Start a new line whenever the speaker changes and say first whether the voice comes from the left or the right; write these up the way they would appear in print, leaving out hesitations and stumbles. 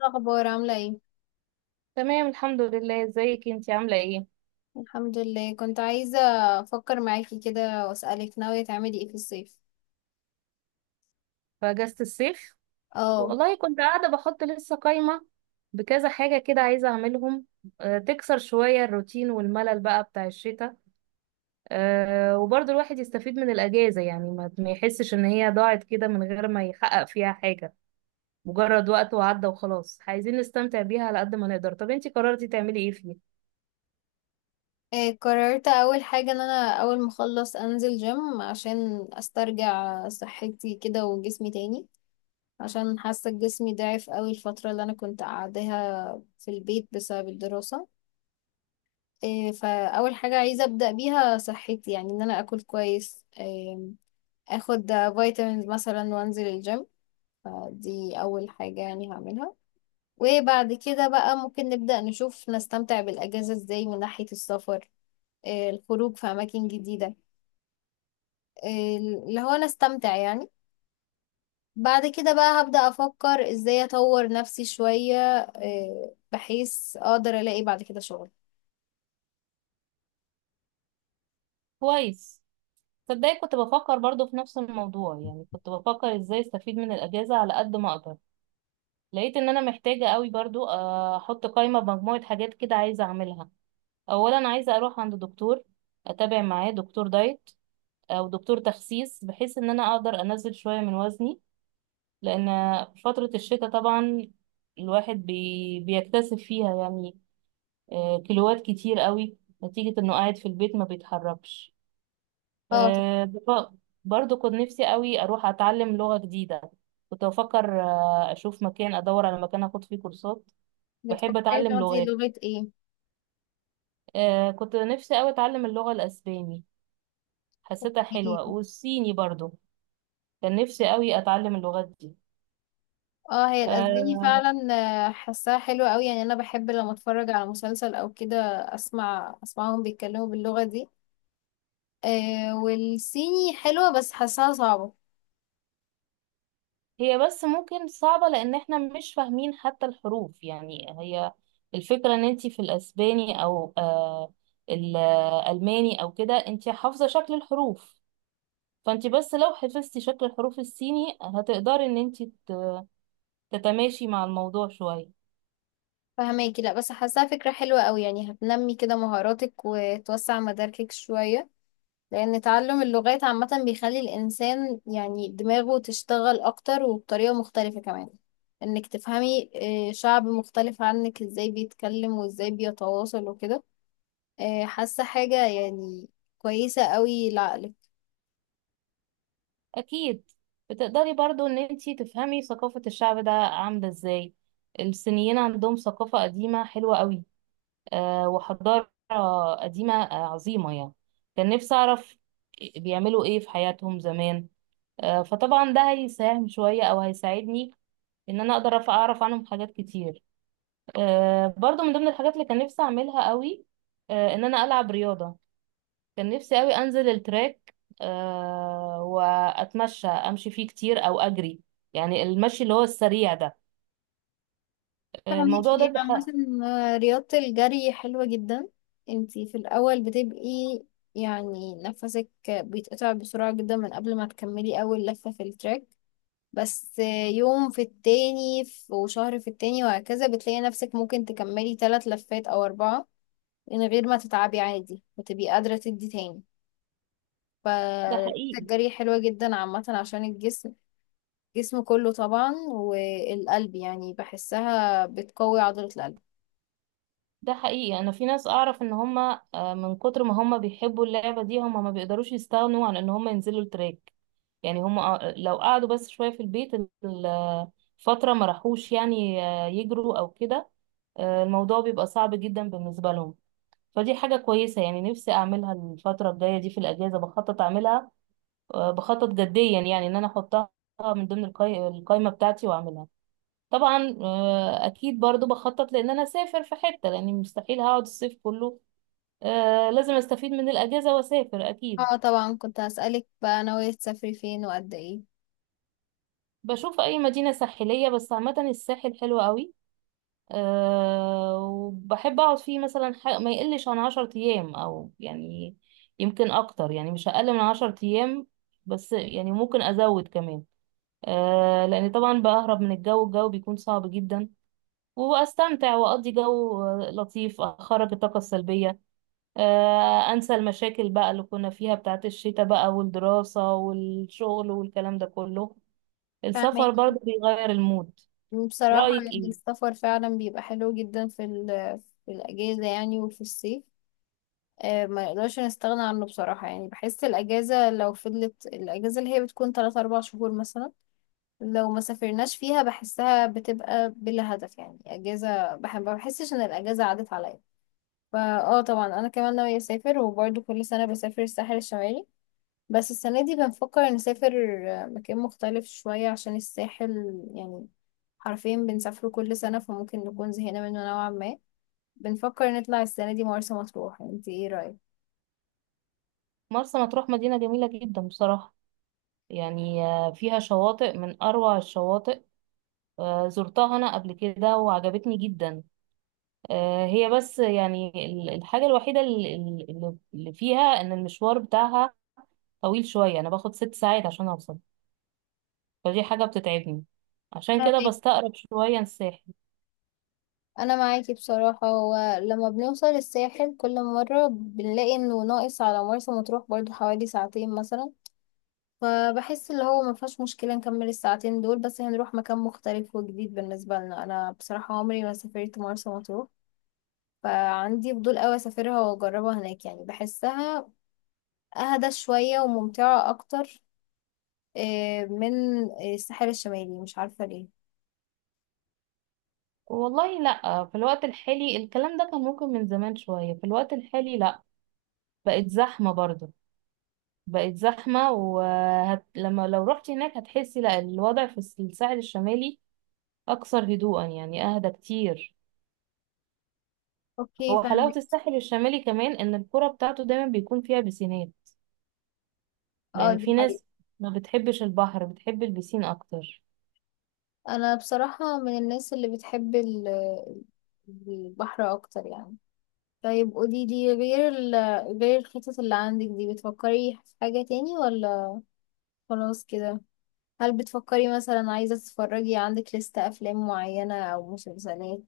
left: الأخبار عاملة ايه؟
right: تمام، الحمد لله. ازيك؟ انتي عاملة ايه
left: الحمد لله، كنت عايزة أفكر معاكي كده وأسألك، ناوية تعملي ايه في الصيف؟
right: في اجازة الصيف؟
left: اه.
right: والله كنت قاعدة بحط لسه قايمة بكذا حاجة كده عايزة اعملهم. تكسر شوية الروتين والملل بقى بتاع الشتاء. وبرضه الواحد يستفيد من الاجازة، يعني ما يحسش ان هي ضاعت كده من غير ما يحقق فيها حاجة، مجرد وقت وعدى وخلاص. عايزين نستمتع بيها على قد ما نقدر. طب انتي قررتي تعملي ايه فيه؟
left: إيه، قررت أول حاجة إن أنا أول ما أخلص أنزل جيم عشان أسترجع صحتي كده وجسمي تاني، عشان حاسة جسمي ضعف أوي الفترة اللي أنا كنت قاعداها في البيت بسبب الدراسة. إيه، فأول حاجة عايزة أبدأ بيها صحتي، يعني إن أنا أكل كويس، إيه، أخد فيتامينز مثلا وأنزل الجيم. فدي أول حاجة يعني هعملها. وبعد كده بقى ممكن نبدأ نشوف نستمتع بالأجازة ازاي، من ناحية السفر، الخروج في أماكن جديدة، اللي هو نستمتع يعني. بعد كده بقى هبدأ أفكر ازاي أطور نفسي شوية، بحيث أقدر ألاقي بعد كده شغل.
right: كويس. تصدقي كنت بفكر برضه في نفس الموضوع، يعني كنت بفكر ازاي استفيد من الاجازة على قد ما اقدر. لقيت ان انا محتاجة قوي برضو احط قائمة بمجموعة حاجات كده عايزة اعملها. اولا عايزة اروح عند دكتور، اتابع معاه دكتور دايت او دكتور تخسيس، بحيث ان انا اقدر انزل شوية من وزني. لان في فترة الشتاء طبعا الواحد بيكتسب فيها، يعني كيلوات كتير قوي نتيجة انه قاعد في البيت ما بيتحركش.
left: اه، طب
right: آه، بف- برضو كنت نفسي قوي اروح اتعلم لغة جديدة. كنت بفكر اشوف مكان، ادور على مكان اخد فيه كورسات. بحب
left: بتفكري
right: اتعلم
left: تاخدي
right: لغات.
left: لغة ايه؟
right: كنت نفسي قوي اتعلم اللغة الاسباني، حسيتها
left: إيه؟
right: حلوة، والصيني برضو. كان نفسي قوي اتعلم اللغات دي.
left: اه، هي الأسباني
right: آه
left: فعلا. حاساها حلوة أوي، يعني أنا بحب لما أتفرج على مسلسل أو كده أسمعهم بيتكلموا باللغة دي. والصيني حلوة بس حاساها صعبة.
right: هي بس ممكن صعبة لان احنا مش فاهمين حتى الحروف، يعني هي الفكرة ان انتي في الاسباني او الالماني او كده انتي حافظة شكل الحروف، فانتي بس لو حفظتي شكل الحروف الصيني هتقدري ان انتي تتماشي مع الموضوع شوية.
left: فهماكي، لا بس حاساها فكرة حلوة قوي، يعني هتنمي كده مهاراتك وتوسع مداركك شوية. لأن تعلم اللغات عامة بيخلي الإنسان يعني دماغه تشتغل أكتر وبطريقة مختلفة كمان، إنك تفهمي شعب مختلف عنك إزاي بيتكلم وإزاي بيتواصل وكده. حاسة حاجة يعني كويسة قوي لعقلك.
right: اكيد. بتقدري برضو ان انتي تفهمي ثقافة الشعب ده عاملة ازاي. الصينيين عندهم ثقافة قديمة حلوة قوي. وحضارة قديمة عظيمة يعني. كان نفسي اعرف بيعملوا ايه في حياتهم زمان. فطبعا ده هيساهم شوية او هيساعدني ان انا اقدر اعرف عنهم حاجات كتير. برضو من ضمن الحاجات اللي كان نفسي اعملها قوي ان انا العب رياضة. كان نفسي قوي انزل التراك واتمشى، امشي فيه كتير او اجري، يعني المشي اللي هو السريع ده. آه،
left: فاهمك،
right: الموضوع ده
left: هي عامة
right: بح-
left: رياضة الجري حلوة جدا. انتي في الأول بتبقي يعني نفسك بيتقطع بسرعة جدا من قبل ما تكملي أول لفة في التراك، بس يوم في التاني وشهر في التاني وهكذا بتلاقي نفسك ممكن تكملي تلات لفات أو أربعة من غير ما تتعبي عادي، وتبقي قادرة تدي تاني.
right: ده
left: فرياضة
right: حقيقي
left: الجري حلوة جدا عامة عشان الجسم، الجسم كله طبعا والقلب، يعني بحسها بتقوي عضلة القلب.
right: ده حقيقي. انا في ناس اعرف ان هم من كتر ما هم بيحبوا اللعبة دي هم ما بيقدروش يستغنوا عن ان هم ينزلوا التراك. يعني هم لو قعدوا بس شوية في البيت ال- فترة ما راحوش، يعني يجروا او كده الموضوع بيبقى صعب جدا بالنسبة لهم. فدي حاجة كويسة، يعني نفسي أعملها الفترة الجاية دي في الأجازة، بخطط أعملها بخطط جديا، يعني ان انا احطها من ضمن القايمة بتاعتي واعملها. طبعا اكيد برضو بخطط لان انا اسافر في حتة لاني مستحيل هقعد الصيف كله. لازم استفيد من الاجازة واسافر اكيد.
left: اه، طبعا كنت هسألك بقى، ناوية تسافري فين وقد ايه؟
right: بشوف اي مدينة ساحلية، بس عامة الساحل حلو قوي. وبحب اقعد فيه مثلا ما يقلش عن 10 ايام، او يعني يمكن اكتر، يعني مش اقل من 10 ايام. بس يعني ممكن ازود كمان. لان طبعا بهرب من الجو، الجو بيكون صعب جدا. واستمتع واقضي جو لطيف، اخرج الطاقه السلبيه، انسى المشاكل بقى اللي كنا فيها بتاعت الشتاء بقى، والدراسه والشغل والكلام ده كله.
left: فاهمك.
right: السفر برضه بيغير المود.
left: بصراحة
right: رايك
left: يعني
right: ايه؟
left: السفر فعلا بيبقى حلو جدا في الأجازة يعني وفي الصيف. آه، ما نقدرش نستغنى عنه بصراحة، يعني بحس الأجازة، لو فضلت الأجازة اللي هي بتكون تلات أربع شهور مثلا لو ما سافرناش فيها، بحسها بتبقى بلا هدف، يعني أجازة، ما بحسش إن الأجازة عدت عليا. فا اه، طبعا أنا كمان ناوية أسافر، وبرضه كل سنة بسافر الساحل الشمالي، بس السنة دي بنفكر نسافر مكان مختلف شوية، عشان الساحل يعني حرفيا بنسافره كل سنة، فممكن نكون زهقنا منه نوعا ما. بنفكر نطلع السنة دي مرسى مطروح، انت ايه رأيك؟
right: مرسى مطروح مدينه جميله جدا بصراحه، يعني فيها شواطئ من اروع الشواطئ. زرتها انا قبل كده وعجبتني جدا. هي بس يعني الحاجه الوحيده اللي فيها ان المشوار بتاعها طويل شويه، انا باخد 6 ساعات عشان اوصل. فدي حاجة بتتعبني، عشان
left: طب
right: كده
left: ايه،
right: بستقرب شوية الساحل.
left: انا معاكي بصراحة. هو لما بنوصل الساحل كل مرة بنلاقي انه ناقص على مرسى مطروح برضو حوالي ساعتين مثلا، فبحس اللي هو مفيهاش مشكلة نكمل الساعتين دول، بس هنروح مكان مختلف وجديد بالنسبة لنا. انا بصراحة عمري ما سافرت مرسى مطروح، فعندي فضول قوي اسافرها واجربها هناك، يعني بحسها اهدى شوية وممتعة اكتر من الساحل الشمالي، مش عارفة ليه.
right: والله لأ، في الوقت الحالي الكلام ده كان ممكن من زمان شوية، في الوقت الحالي لأ. بقت زحمة برضه. بقت زحمة، لما لو رحت هناك هتحسي لأ، الوضع في الساحل الشمالي أكثر هدوءا، يعني أهدى كتير.
left: اوكي،
right: هو حلاوة
left: فاهمك.
right: الساحل الشمالي كمان إن القرى بتاعته دايما بيكون فيها بسينات،
left: اه،
right: لأن
left: دي
right: في
left: حقيقة.
right: ناس ما بتحبش البحر، بتحب البسين أكتر.
left: انا بصراحة من الناس اللي بتحب البحر اكتر يعني. طيب قولي لي، غير ال غير الخطط اللي عندك دي، بتفكري في حاجة تاني ولا خلاص كده؟ هل بتفكري مثلا عايزة تتفرجي، عندك لستة افلام معينة او مسلسلات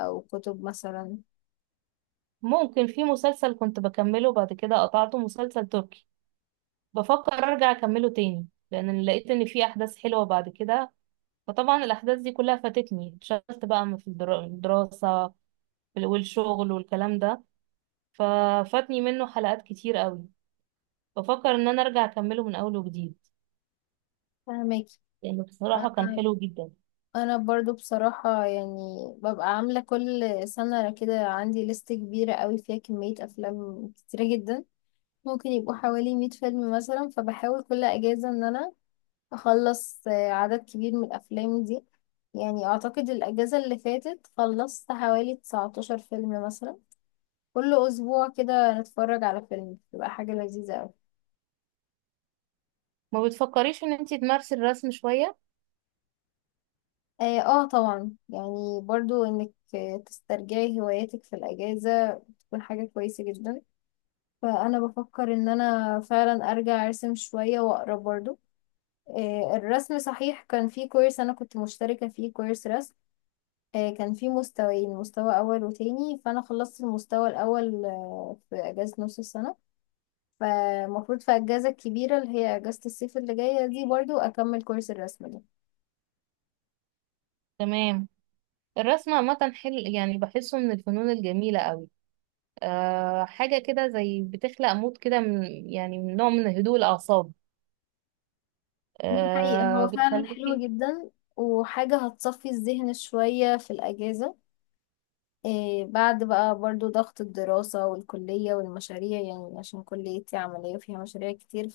left: او كتب مثلا؟
right: ممكن في مسلسل كنت بكمله بعد كده قطعته، مسلسل تركي. بفكر ارجع اكمله تاني لان لقيت ان في احداث حلوه بعد كده، فطبعا الاحداث دي كلها فاتتني، اتشغلت بقى في الدراسه والشغل والكلام ده، ففاتني منه حلقات كتير قوي. بفكر ان انا ارجع اكمله من اول وجديد،
left: فهمك.
right: لانه بصراحه كان
left: انا
right: حلو جدا.
left: انا برضو بصراحة يعني ببقى عاملة كل سنة كده، عندي لست كبيرة قوي فيها كمية افلام كتيرة جدا، ممكن يبقوا حوالي 100 فيلم مثلا، فبحاول كل اجازة ان انا اخلص عدد كبير من الافلام دي. يعني اعتقد الاجازة اللي فاتت خلصت حوالي 19 فيلم مثلا، كل اسبوع كده نتفرج على فيلم، بتبقى حاجة لذيذة قوي.
right: ما بتفكريش ان انتي تمارسي الرسم شويه؟
left: اه. طبعا، يعني برضو انك تسترجعي هواياتك في الاجازة تكون حاجة كويسة جدا. فانا بفكر ان انا فعلا ارجع ارسم شوية واقرا برضو. الرسم صحيح، كان في كورس انا كنت مشتركة فيه، كورس رسم. كان في مستويين، مستوى اول وتاني، فانا خلصت المستوى الاول في اجازة نص السنة. فالمفروض في الاجازة الكبيرة اللي هي اجازة الصيف اللي جاية دي برضو اكمل كورس الرسم ده.
right: تمام. الرسم عامه حلو، يعني بحسه من الفنون الجميله قوي. حاجه كده زي بتخلق مود كده من، يعني من نوع من هدوء الاعصاب.
left: دي حقيقة، هو فعلا حلو
right: بتخليكي.
left: جدا، وحاجة هتصفي الذهن شوية في الاجازة. إيه بعد بقى برضو ضغط الدراسة والكلية والمشاريع، يعني عشان كليتي عملية فيها مشاريع كتير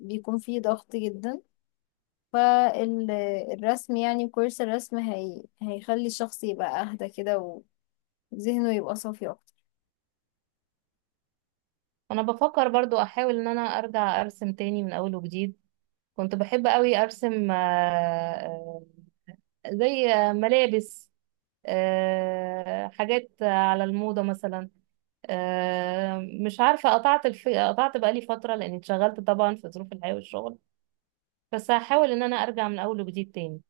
left: فبيكون في ضغط جدا. فالرسم، يعني كورس الرسم، هيخلي الشخص يبقى أهدى كده، وذهنه يبقى صافي أكتر.
right: انا بفكر برضو احاول ان انا ارجع ارسم تاني من اول وجديد. كنت بحب قوي ارسم، آه، زي ملابس، حاجات على الموضة مثلا. آه، مش عارفة، قطعت بقالي فترة لاني اتشغلت طبعا في ظروف الحياة والشغل. بس هحاول ان انا ارجع من اول وجديد تاني.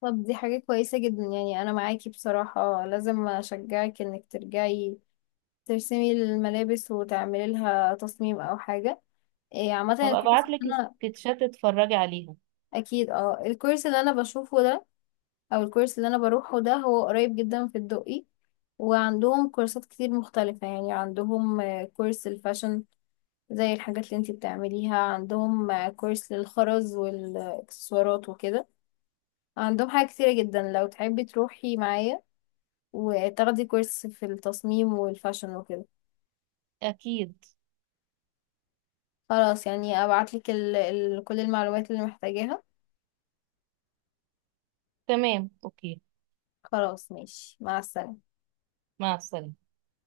left: طب دي حاجة كويسة جدا، يعني أنا معاكي بصراحة، لازم أشجعك إنك ترجعي ترسمي الملابس وتعملي لها تصميم أو حاجة. إيه عامة
right: هبقى
left: الكورس
right: ابعتلك
left: اللي أنا...
right: سكتشات تتفرجي عليها.
left: أكيد. اه، الكورس اللي أنا بشوفه ده، او الكورس اللي انا بروحه ده، هو قريب جدا في الدقي، وعندهم كورسات كتير مختلفة، يعني عندهم كورس الفاشن، زي الحاجات اللي انتي بتعمليها. عندهم كورس للخرز والاكسسوارات وكده. عندهم حاجة كتيرة جدا، لو تحبي تروحي معايا وتاخدي كورس في التصميم والفاشن وكده.
right: اكيد.
left: خلاص يعني، ابعتلك ال ال كل المعلومات اللي محتاجاها.
right: تمام، اوكي.
left: خلاص ماشي، مع السلامة.
right: مع السلامة.